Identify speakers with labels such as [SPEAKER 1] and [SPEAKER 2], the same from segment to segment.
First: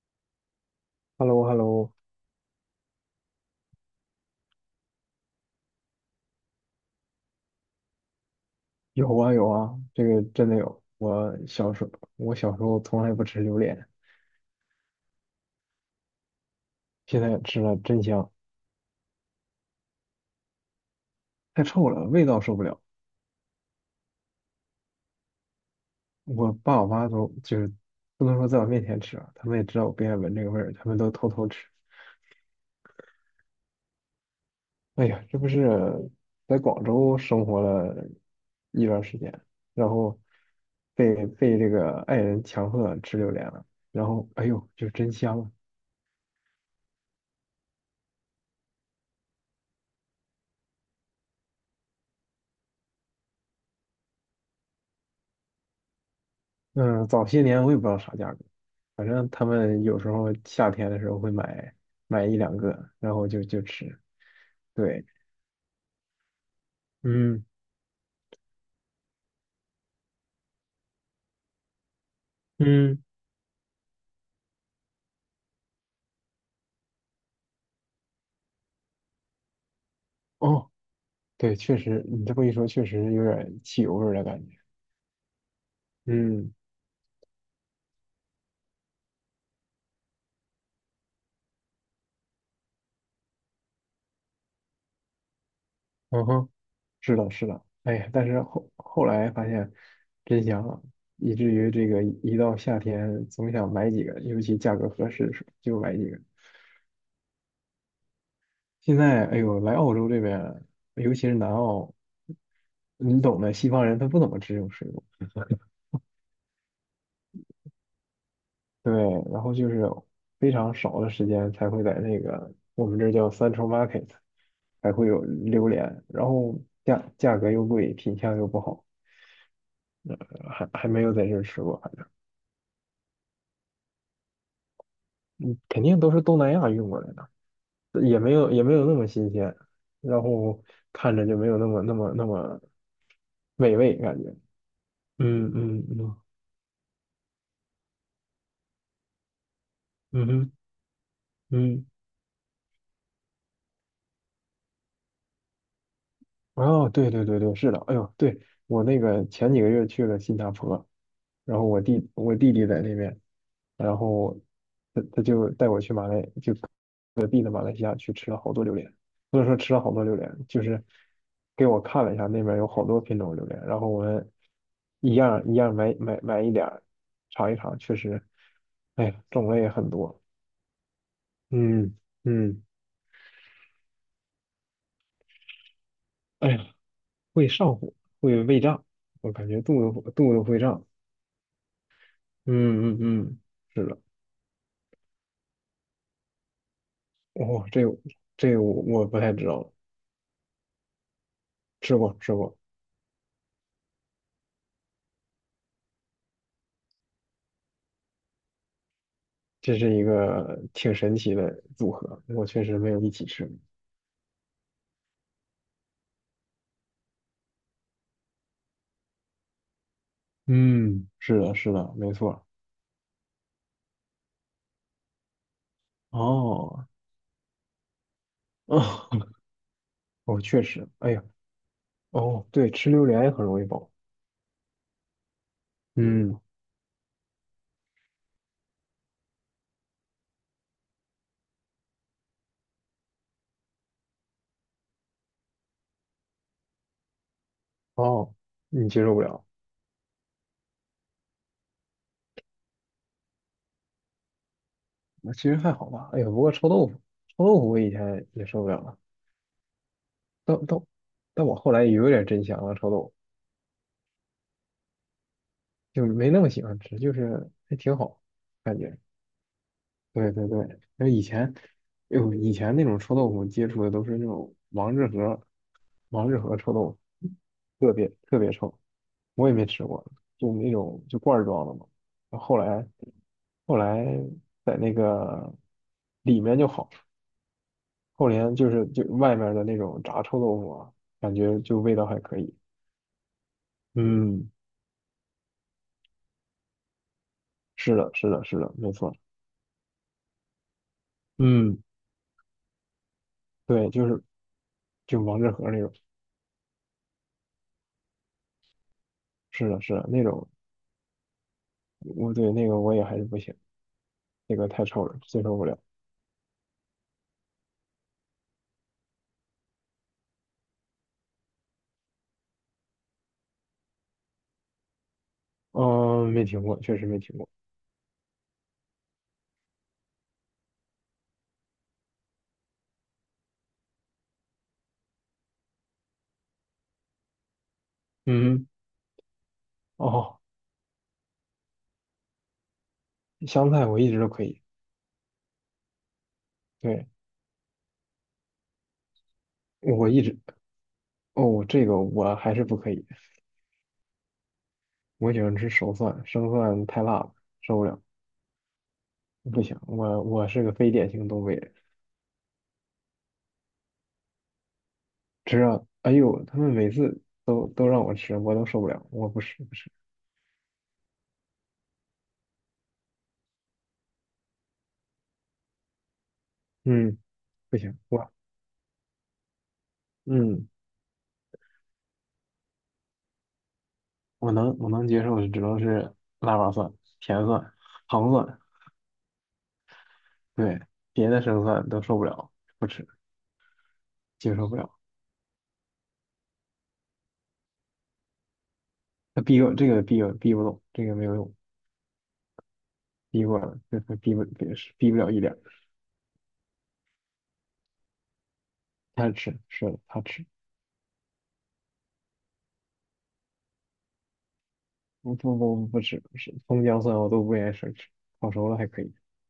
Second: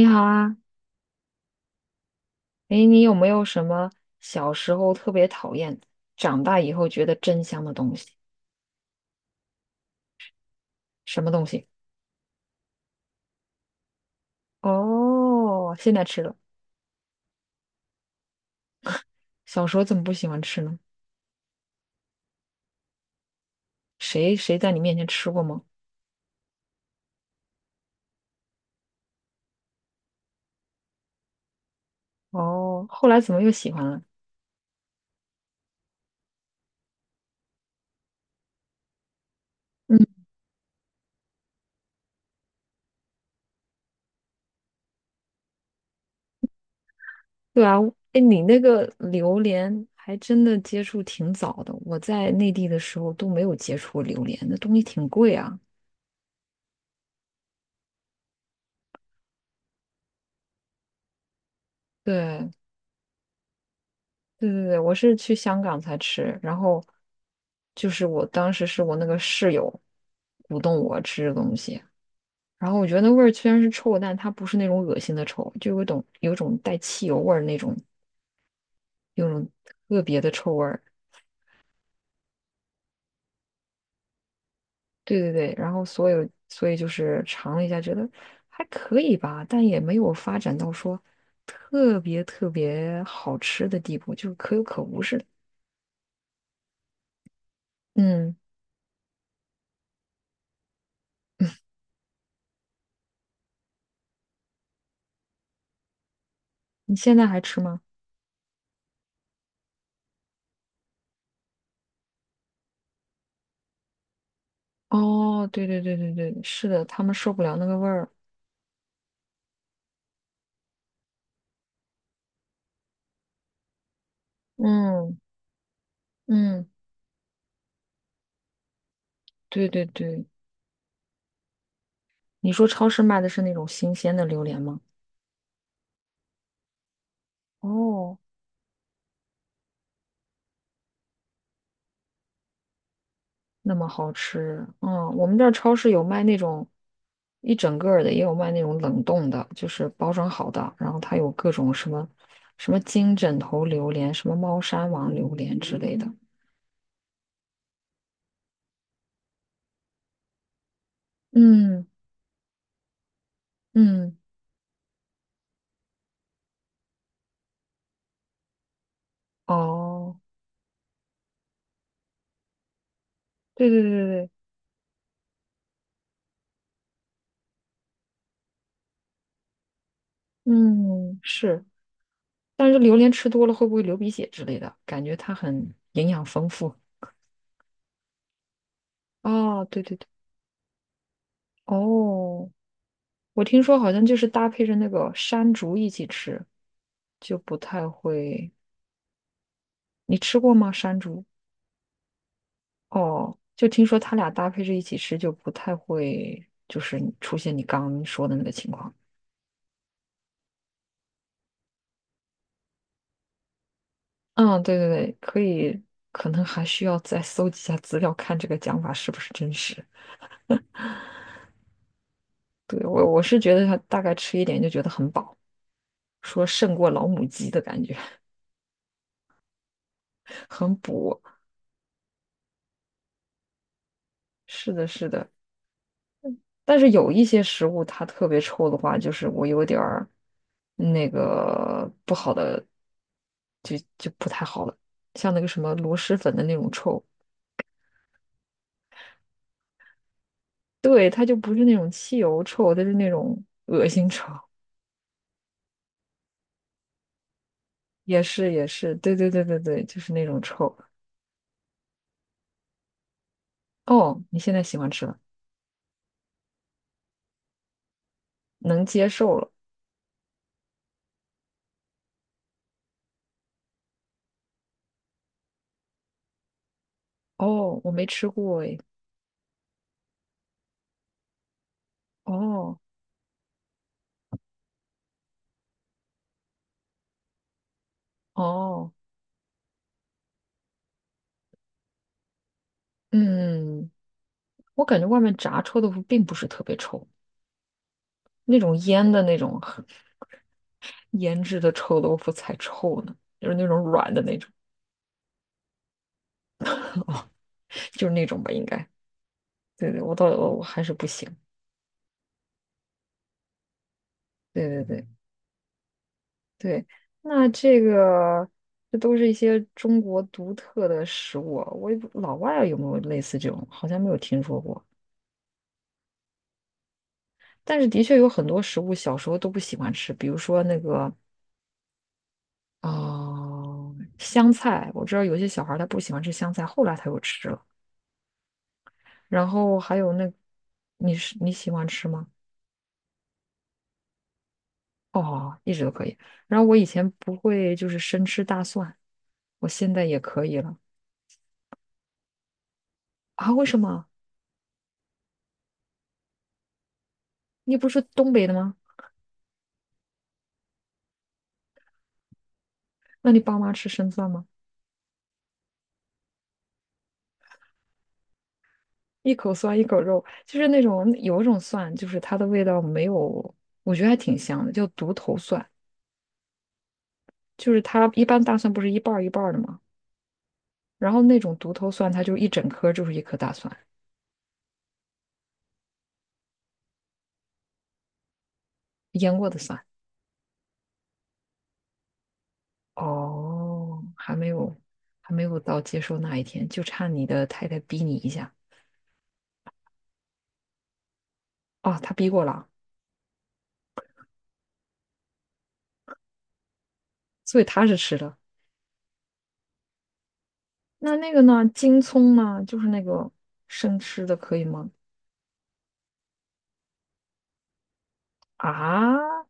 [SPEAKER 1] 你好啊，
[SPEAKER 2] hello hello。
[SPEAKER 1] 诶，你有没有什么小时候特别讨厌，长大以后觉得真香的东西？
[SPEAKER 2] 有啊有啊，这个真的有。
[SPEAKER 1] 什么
[SPEAKER 2] 我
[SPEAKER 1] 东西？
[SPEAKER 2] 小时候，我小时候从来不吃榴莲，
[SPEAKER 1] 哦，现在吃了，
[SPEAKER 2] 现在吃了真香，
[SPEAKER 1] 小时候怎么不喜欢吃呢？
[SPEAKER 2] 太臭了，味道受不了。
[SPEAKER 1] 谁在你面前吃过吗？
[SPEAKER 2] 我爸我妈都就是不能说在我面前吃啊，他们也知道我不愿意闻这个味儿，他们都偷偷吃。
[SPEAKER 1] 哦，后来怎么又喜欢了？
[SPEAKER 2] 哎呀，这不是在广州生活了一段时间，然后
[SPEAKER 1] 嗯，
[SPEAKER 2] 被这个爱人强迫吃榴莲了，然后哎呦，就真香啊！
[SPEAKER 1] 对啊，诶，你那个榴莲还真的接触挺早的，我在内地的时候都没有接触过榴莲，那东西挺贵啊。
[SPEAKER 2] 嗯，早些年我也不知道啥价格，反正他们有时候夏天的时候会买一
[SPEAKER 1] 对，
[SPEAKER 2] 两个，然后就吃。
[SPEAKER 1] 对对对，我
[SPEAKER 2] 对，
[SPEAKER 1] 是去香港才吃，然后
[SPEAKER 2] 嗯
[SPEAKER 1] 就是我当时是我那个室友鼓动我吃这东西，然后我觉得
[SPEAKER 2] 嗯，
[SPEAKER 1] 那味儿虽然是臭，但它不是那种恶心的臭，就有一种带汽油味儿那种，有种特别的臭味
[SPEAKER 2] 哦，
[SPEAKER 1] 儿。
[SPEAKER 2] 对，确实，你这么一说，确实有点汽油味儿的感觉。
[SPEAKER 1] 对对对，然后所有
[SPEAKER 2] 嗯
[SPEAKER 1] 所以就是尝了一下，觉得还可以吧，但也没有发展到说特别特别好吃的地步，就是可有可无似的。
[SPEAKER 2] 嗯哼，是的，是的。哎呀，但
[SPEAKER 1] 嗯，
[SPEAKER 2] 是后来发现真香啊，以至于这个一到夏天总想买几个，尤其价格合适的时候就买几个。
[SPEAKER 1] 你现在还吃吗？
[SPEAKER 2] 现在，哎呦，来澳洲这边，尤其是南澳，你懂的，西方人他不怎么吃这种水果，
[SPEAKER 1] 哦，对对对对对，是的，他们受不了那个味儿。
[SPEAKER 2] 对，然后就是非常少的时间才会在那个我们这儿叫 Central Market， 才会
[SPEAKER 1] 嗯
[SPEAKER 2] 有榴莲，然后
[SPEAKER 1] 嗯，
[SPEAKER 2] 价格又贵，品相又不好，
[SPEAKER 1] 对对
[SPEAKER 2] 呃，
[SPEAKER 1] 对，
[SPEAKER 2] 还没有在这儿吃过，反正
[SPEAKER 1] 你说超市卖的是那种新鲜的榴莲吗？
[SPEAKER 2] 嗯肯定都是东南亚运过来的，
[SPEAKER 1] 哦，
[SPEAKER 2] 也没有那么新鲜，然后看着就没有那么
[SPEAKER 1] 那
[SPEAKER 2] 美
[SPEAKER 1] 么
[SPEAKER 2] 味
[SPEAKER 1] 好
[SPEAKER 2] 感觉，
[SPEAKER 1] 吃，嗯，我们这儿
[SPEAKER 2] 嗯
[SPEAKER 1] 超
[SPEAKER 2] 嗯
[SPEAKER 1] 市有
[SPEAKER 2] 嗯
[SPEAKER 1] 卖那种一整个儿的，也有卖那种冷冻的，就是包
[SPEAKER 2] 嗯
[SPEAKER 1] 装好
[SPEAKER 2] 哼
[SPEAKER 1] 的，然后它有各种
[SPEAKER 2] 嗯。
[SPEAKER 1] 什么金枕头榴莲、什么猫山王榴莲之类的。
[SPEAKER 2] 哦，对对对对，是的，哎呦，对，我那个前几个月去了新加坡，然后我
[SPEAKER 1] 嗯
[SPEAKER 2] 弟我弟弟在那边，然
[SPEAKER 1] 嗯，
[SPEAKER 2] 后他就带我去马来，就隔壁的马来西亚去吃了好多榴莲，不能说吃了好多榴
[SPEAKER 1] 哦，
[SPEAKER 2] 莲，就是给我看了一下那边有好多品种榴莲，
[SPEAKER 1] 对
[SPEAKER 2] 然
[SPEAKER 1] 对
[SPEAKER 2] 后
[SPEAKER 1] 对
[SPEAKER 2] 我
[SPEAKER 1] 对对，
[SPEAKER 2] 们一样一样买一点儿尝一尝，确实，哎呀，种类也很多，
[SPEAKER 1] 嗯，是。
[SPEAKER 2] 嗯嗯，
[SPEAKER 1] 但是榴莲吃多了会不会流鼻血之类的？感觉它很营养丰
[SPEAKER 2] 哎
[SPEAKER 1] 富。
[SPEAKER 2] 呀，会上火，会胃胀，我感觉
[SPEAKER 1] 哦，对
[SPEAKER 2] 肚
[SPEAKER 1] 对对，
[SPEAKER 2] 子肚子会胀。
[SPEAKER 1] 哦，
[SPEAKER 2] 嗯嗯嗯，
[SPEAKER 1] 我听说
[SPEAKER 2] 是
[SPEAKER 1] 好
[SPEAKER 2] 的，
[SPEAKER 1] 像就是搭配着那个山竹一起吃，就不
[SPEAKER 2] 哦，这
[SPEAKER 1] 太
[SPEAKER 2] 个
[SPEAKER 1] 会。
[SPEAKER 2] 这个我不太知道，
[SPEAKER 1] 你吃过吗？山竹？
[SPEAKER 2] 吃过吃过，
[SPEAKER 1] 哦，就听说它俩搭配着一起吃，就不太会，就是你出现你刚刚说的那个情况。
[SPEAKER 2] 这是一个挺神奇的组合，我确实没有一起吃过。
[SPEAKER 1] 嗯，对对对，可以，可能还需要再搜集一下资料，看这个讲法是不是真实。
[SPEAKER 2] 嗯，是的，是的，没错。
[SPEAKER 1] 对，我是觉得它大概吃一点就觉得很饱。说胜
[SPEAKER 2] 哦，
[SPEAKER 1] 过老母鸡的感觉，
[SPEAKER 2] 哦，哦，确
[SPEAKER 1] 很
[SPEAKER 2] 实，哎
[SPEAKER 1] 补。
[SPEAKER 2] 呀，哦，对，吃榴莲也很容易饱。
[SPEAKER 1] 是的，是的。
[SPEAKER 2] 嗯，
[SPEAKER 1] 但是有一些食物它特别臭的话，就是我有点儿那个不好的，就不太好了。像那个什么螺蛳粉的那种臭，
[SPEAKER 2] 哦，你接受不了，
[SPEAKER 1] 对，它就不是那种汽油臭，它是那种恶心臭。
[SPEAKER 2] 那其实还好吧。哎呀，不过臭豆腐，我以
[SPEAKER 1] 也
[SPEAKER 2] 前也
[SPEAKER 1] 是
[SPEAKER 2] 受
[SPEAKER 1] 也
[SPEAKER 2] 不了
[SPEAKER 1] 是，
[SPEAKER 2] 了，
[SPEAKER 1] 对对对对对，就是那种
[SPEAKER 2] 但
[SPEAKER 1] 臭。
[SPEAKER 2] 但但我后来也有点真香了，臭豆腐
[SPEAKER 1] 哦，你现在喜欢吃了，
[SPEAKER 2] 就没那么喜欢吃，就是还挺好，感
[SPEAKER 1] 能
[SPEAKER 2] 觉。
[SPEAKER 1] 接受了。
[SPEAKER 2] 对对对，那以前，哎呦，以前那种臭豆腐接触的都是那种王致和，王致和臭豆腐，
[SPEAKER 1] 哦，我
[SPEAKER 2] 特
[SPEAKER 1] 没
[SPEAKER 2] 别
[SPEAKER 1] 吃
[SPEAKER 2] 特别
[SPEAKER 1] 过诶。
[SPEAKER 2] 臭，我也没吃过，就那种就罐儿装的嘛。然后后
[SPEAKER 1] 哦
[SPEAKER 2] 来后来在那个里面就好，后来就是
[SPEAKER 1] 哦，
[SPEAKER 2] 就外面的那种炸臭豆腐啊，感觉就味道还可以。
[SPEAKER 1] 嗯。
[SPEAKER 2] 嗯，
[SPEAKER 1] 我感觉外面炸臭豆腐并不是特别臭，
[SPEAKER 2] 是的，是的，
[SPEAKER 1] 那
[SPEAKER 2] 是的，
[SPEAKER 1] 种
[SPEAKER 2] 没
[SPEAKER 1] 腌
[SPEAKER 2] 错。
[SPEAKER 1] 的那种很腌制的
[SPEAKER 2] 嗯，
[SPEAKER 1] 臭豆腐才臭呢，就是那种
[SPEAKER 2] 对，就
[SPEAKER 1] 软的
[SPEAKER 2] 是
[SPEAKER 1] 那种，
[SPEAKER 2] 就王致和那种，
[SPEAKER 1] 就是那种吧，应该。
[SPEAKER 2] 是的，
[SPEAKER 1] 对
[SPEAKER 2] 是
[SPEAKER 1] 对，
[SPEAKER 2] 的，
[SPEAKER 1] 我
[SPEAKER 2] 那
[SPEAKER 1] 到
[SPEAKER 2] 种，
[SPEAKER 1] 我我还是不行。
[SPEAKER 2] 我对那个我也还是不行。那
[SPEAKER 1] 对
[SPEAKER 2] 个
[SPEAKER 1] 对
[SPEAKER 2] 太臭
[SPEAKER 1] 对
[SPEAKER 2] 了，接受不了。
[SPEAKER 1] 对，那这个这都是一些中国独特的食物，我也不老外啊有没有类似这种，好像没有听说过。
[SPEAKER 2] 嗯，没听过，确实没听过。
[SPEAKER 1] 但是的确有很多食物小时候都不喜欢吃，比如说那个啊、香菜，我知道有些小孩儿他不喜欢吃香菜，后来他又吃了。
[SPEAKER 2] 嗯，
[SPEAKER 1] 然后还有那，
[SPEAKER 2] 哦，
[SPEAKER 1] 你喜欢吃吗？
[SPEAKER 2] 香菜我一直都可以，
[SPEAKER 1] 哦，一直都可以。然后我以
[SPEAKER 2] 对，
[SPEAKER 1] 前不会就是生吃大蒜，我现在
[SPEAKER 2] 我
[SPEAKER 1] 也
[SPEAKER 2] 一直，
[SPEAKER 1] 可以了
[SPEAKER 2] 哦，这个我还是不可以。
[SPEAKER 1] 啊？为什么？
[SPEAKER 2] 我喜欢吃熟蒜，生蒜太辣了，
[SPEAKER 1] 你
[SPEAKER 2] 受不
[SPEAKER 1] 不
[SPEAKER 2] 了，
[SPEAKER 1] 是东北的吗？
[SPEAKER 2] 不行。我是个非典型东北人，
[SPEAKER 1] 那你爸妈吃生蒜吗？
[SPEAKER 2] 只要，哎呦，他们每次都让我吃，我都受不了，我
[SPEAKER 1] 一
[SPEAKER 2] 不
[SPEAKER 1] 口
[SPEAKER 2] 吃不
[SPEAKER 1] 蒜一
[SPEAKER 2] 吃，
[SPEAKER 1] 口肉，就是那种有一种蒜，就是它的味道没有，我觉得还挺香的，叫独头蒜。
[SPEAKER 2] 嗯，
[SPEAKER 1] 就
[SPEAKER 2] 不
[SPEAKER 1] 是
[SPEAKER 2] 行，
[SPEAKER 1] 它一
[SPEAKER 2] 我，
[SPEAKER 1] 般大蒜不是一半儿一半儿的吗？
[SPEAKER 2] 嗯，
[SPEAKER 1] 然后那种独头蒜，它就一整颗就是一颗大蒜，
[SPEAKER 2] 我能接受的只能是腊八蒜、甜蒜、糖蒜，
[SPEAKER 1] 腌过的蒜。
[SPEAKER 2] 对，别的生蒜都受不了，不吃，
[SPEAKER 1] 哦，还没
[SPEAKER 2] 接受
[SPEAKER 1] 有，
[SPEAKER 2] 不了。
[SPEAKER 1] 还没有到接受那一天，就差你的太太逼你一下。
[SPEAKER 2] 他逼我这个逼我逼不动，这个没有用，
[SPEAKER 1] 哦，她逼过了，
[SPEAKER 2] 逼过了，这他逼不逼是逼不了一点儿，
[SPEAKER 1] 所以她是吃的。
[SPEAKER 2] 他吃是的，他吃，
[SPEAKER 1] 那那个呢？京葱呢？就是那个生吃的，可以吗？
[SPEAKER 2] 不不不，不吃，是葱姜蒜我都不愿意生吃，炒熟了还可以。
[SPEAKER 1] 啊，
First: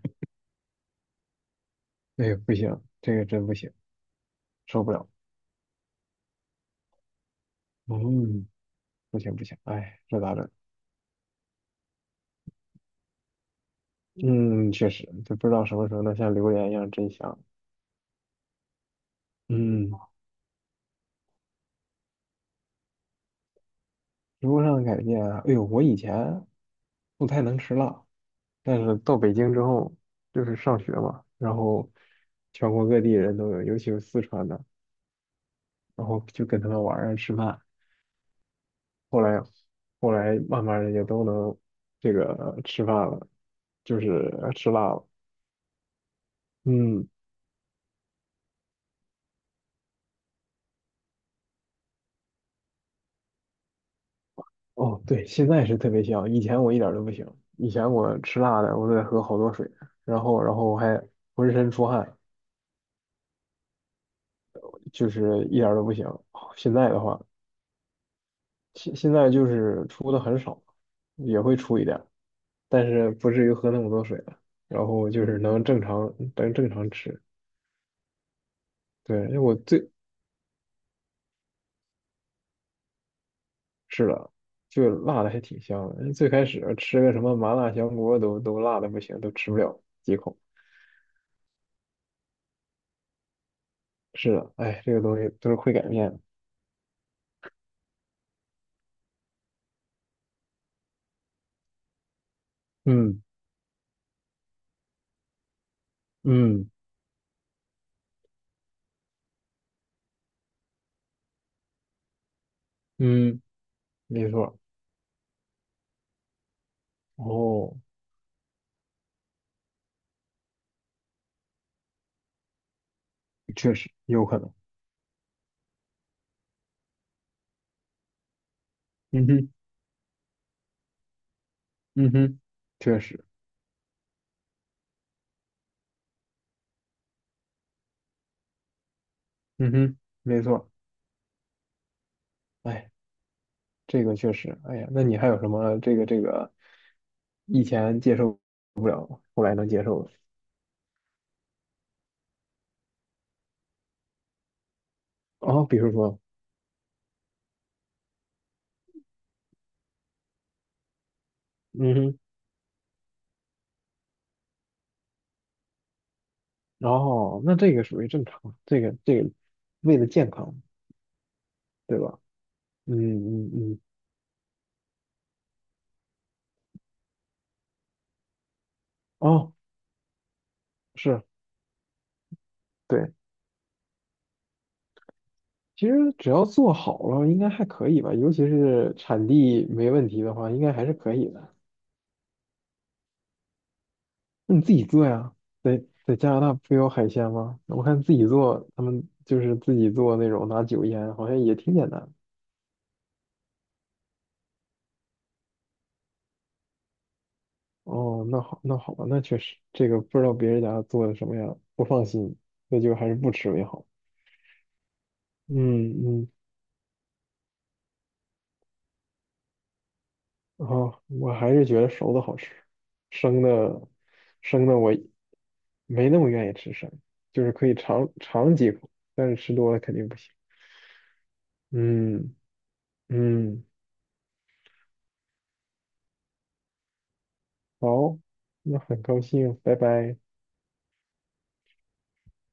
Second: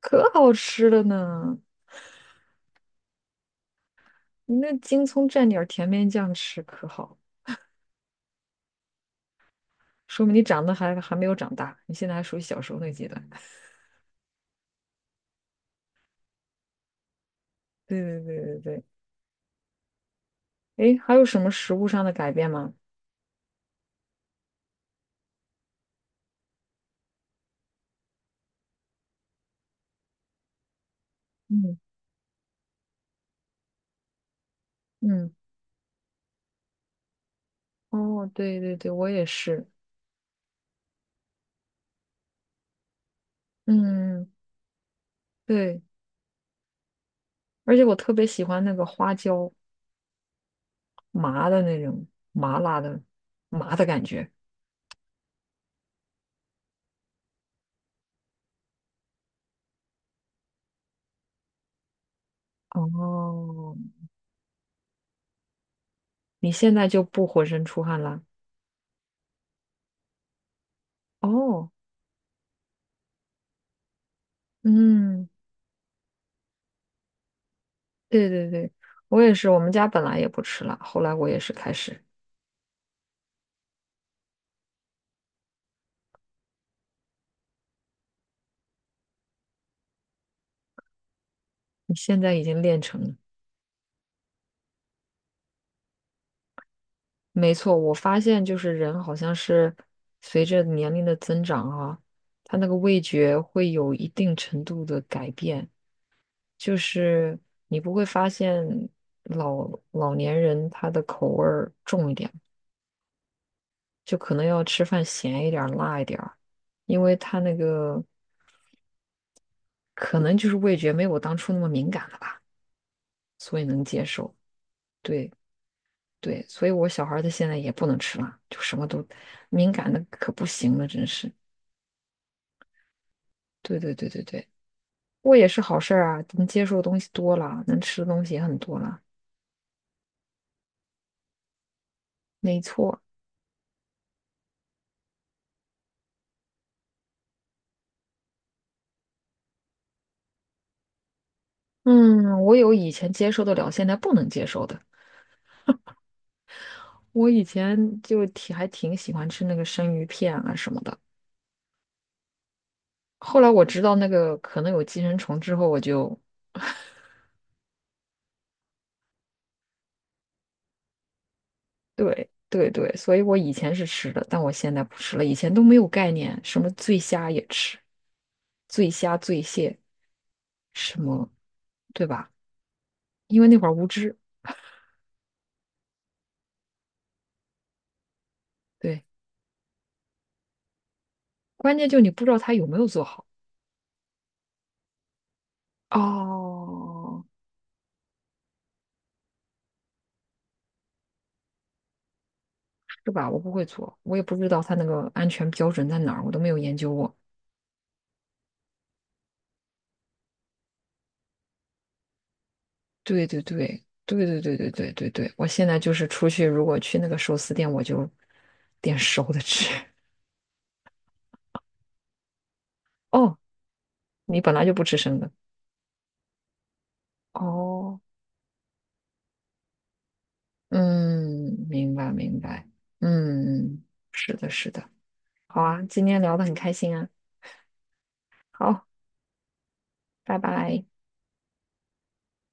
[SPEAKER 1] 可好吃了呢！
[SPEAKER 2] 哎呦，不行，这个真不行，
[SPEAKER 1] 你那
[SPEAKER 2] 受不
[SPEAKER 1] 京
[SPEAKER 2] 了。
[SPEAKER 1] 葱蘸点儿甜面酱吃可好，
[SPEAKER 2] 嗯，不行不行，哎，这
[SPEAKER 1] 说明
[SPEAKER 2] 咋
[SPEAKER 1] 你
[SPEAKER 2] 整？
[SPEAKER 1] 长得还没有长大，你现在还属于小时候那阶段。
[SPEAKER 2] 嗯，确实，就不知道什么时候能像榴莲一样真香。
[SPEAKER 1] 对对对对对。
[SPEAKER 2] 嗯，
[SPEAKER 1] 诶，还有什么食物上的改变吗？
[SPEAKER 2] 食物上的改变啊，哎呦，我以前不太能吃辣，但是到北京之后，就是上学嘛，然
[SPEAKER 1] 嗯
[SPEAKER 2] 后全国各地人都有，尤其是四川的。
[SPEAKER 1] 嗯，
[SPEAKER 2] 然后就跟他们玩儿啊吃饭。
[SPEAKER 1] 哦，对对对，我
[SPEAKER 2] 后
[SPEAKER 1] 也
[SPEAKER 2] 来，
[SPEAKER 1] 是。
[SPEAKER 2] 后来慢慢的也都能这个吃饭了，就是
[SPEAKER 1] 嗯，嗯嗯
[SPEAKER 2] 吃辣了。
[SPEAKER 1] 对。
[SPEAKER 2] 嗯，
[SPEAKER 1] 而且我特别喜欢那个花椒麻的那种麻辣的麻的感觉。
[SPEAKER 2] 哦，对，现在是特别香，以前我一点儿都不行。以前我吃辣的，我得喝好多水，然后我还浑身出汗，
[SPEAKER 1] 哦，
[SPEAKER 2] 就是一点儿都不行。
[SPEAKER 1] 你
[SPEAKER 2] 现
[SPEAKER 1] 现在
[SPEAKER 2] 在的
[SPEAKER 1] 就
[SPEAKER 2] 话，
[SPEAKER 1] 不浑身出汗了？
[SPEAKER 2] 现在就是出的很少，也会
[SPEAKER 1] 哦，
[SPEAKER 2] 出一点儿，但是不至于喝那么多水了。然后就
[SPEAKER 1] 嗯，
[SPEAKER 2] 是能正常吃。
[SPEAKER 1] 对对对，
[SPEAKER 2] 对，
[SPEAKER 1] 我也
[SPEAKER 2] 因为
[SPEAKER 1] 是，
[SPEAKER 2] 我
[SPEAKER 1] 我们家
[SPEAKER 2] 最
[SPEAKER 1] 本来也不吃辣，后来我也是开始，
[SPEAKER 2] 是的，就辣的还挺香的。最开始吃个什么麻辣香锅都辣的不行，都吃不了几口。
[SPEAKER 1] 你现在已经练成了。
[SPEAKER 2] 是的，哎，这个东西都是会改变的。
[SPEAKER 1] 没错，我发现就是人好像是随着年龄的增长啊，他那个味
[SPEAKER 2] 嗯
[SPEAKER 1] 觉会有一定程度的改变。
[SPEAKER 2] 嗯
[SPEAKER 1] 就是你不会发现老年人他的口味儿重一点，
[SPEAKER 2] 嗯，
[SPEAKER 1] 就
[SPEAKER 2] 没
[SPEAKER 1] 可能
[SPEAKER 2] 错。
[SPEAKER 1] 要吃饭咸一点儿、辣一点儿，因为他那
[SPEAKER 2] 哦，
[SPEAKER 1] 个可能就是味觉没有我当初那么敏感了吧，所以
[SPEAKER 2] 确
[SPEAKER 1] 能
[SPEAKER 2] 实
[SPEAKER 1] 接
[SPEAKER 2] 有
[SPEAKER 1] 受。
[SPEAKER 2] 可能。
[SPEAKER 1] 对对，所以我小孩儿他现在也不能吃辣，就什么都
[SPEAKER 2] 嗯哼
[SPEAKER 1] 敏感的可不行了，真是。
[SPEAKER 2] 嗯哼，确实。
[SPEAKER 1] 对对对对对，过也是好事儿啊，能接受的东西多了，能吃的东西也很多了，
[SPEAKER 2] 嗯哼，没错。
[SPEAKER 1] 没
[SPEAKER 2] 哎，
[SPEAKER 1] 错。
[SPEAKER 2] 这个确实。哎呀，那你还有什么这个以前接受后来能接受的？
[SPEAKER 1] 嗯，我有以前接受得了，现在不能接受的。
[SPEAKER 2] 哦，比如说，
[SPEAKER 1] 我以前就挺还挺喜欢吃那个生鱼片啊什么的，
[SPEAKER 2] 嗯哼，
[SPEAKER 1] 后来我知道那个可能有寄生虫之后，我就
[SPEAKER 2] 然后，那这个属于正常，这个为了健康，对吧？
[SPEAKER 1] 对对对，
[SPEAKER 2] 嗯
[SPEAKER 1] 所以我
[SPEAKER 2] 嗯
[SPEAKER 1] 以前
[SPEAKER 2] 嗯，
[SPEAKER 1] 是吃的，但我现在不吃了。以前都没有概念，什么醉虾也吃，醉虾、醉
[SPEAKER 2] 哦，
[SPEAKER 1] 蟹什
[SPEAKER 2] 是，
[SPEAKER 1] 么，对吧？
[SPEAKER 2] 对，
[SPEAKER 1] 因为那会儿无知，
[SPEAKER 2] 其实只要做好了，应该还可以吧，尤其是
[SPEAKER 1] 对，
[SPEAKER 2] 产地没问题的话，应该还是可以的。
[SPEAKER 1] 关键就你不知道它有没有做好
[SPEAKER 2] 那你自己做呀，在加拿大不有海
[SPEAKER 1] 哦，
[SPEAKER 2] 鲜吗？我看自己做，他们就是自己做那种拿酒腌，好像也挺简单。
[SPEAKER 1] 是吧？我不会做，我也不知道它那个安全标准在哪儿，我都没有研究过。
[SPEAKER 2] 哦，那好，那好吧，那确实，这个不知道别人家做的什么样，不放心，那就还是
[SPEAKER 1] 对
[SPEAKER 2] 不
[SPEAKER 1] 对
[SPEAKER 2] 吃为
[SPEAKER 1] 对
[SPEAKER 2] 好。
[SPEAKER 1] 对对对对对对对，我现在
[SPEAKER 2] 嗯
[SPEAKER 1] 就是出
[SPEAKER 2] 嗯。
[SPEAKER 1] 去，如果去那个寿司店，我就点熟的吃。
[SPEAKER 2] 然后我还是觉得熟的好吃，
[SPEAKER 1] 哦，
[SPEAKER 2] 生的
[SPEAKER 1] 你本来
[SPEAKER 2] 生
[SPEAKER 1] 就
[SPEAKER 2] 的
[SPEAKER 1] 不
[SPEAKER 2] 我
[SPEAKER 1] 吃生的。
[SPEAKER 2] 没那么愿意吃生，就是可以
[SPEAKER 1] 哦，
[SPEAKER 2] 尝尝几口，但是吃多了肯定不行。
[SPEAKER 1] 嗯，明白
[SPEAKER 2] 嗯
[SPEAKER 1] 明白，
[SPEAKER 2] 嗯，
[SPEAKER 1] 嗯，是的，是的，好啊，今天聊的很开心啊，
[SPEAKER 2] 好，那
[SPEAKER 1] 好，
[SPEAKER 2] 很高兴，拜拜。
[SPEAKER 1] 拜拜。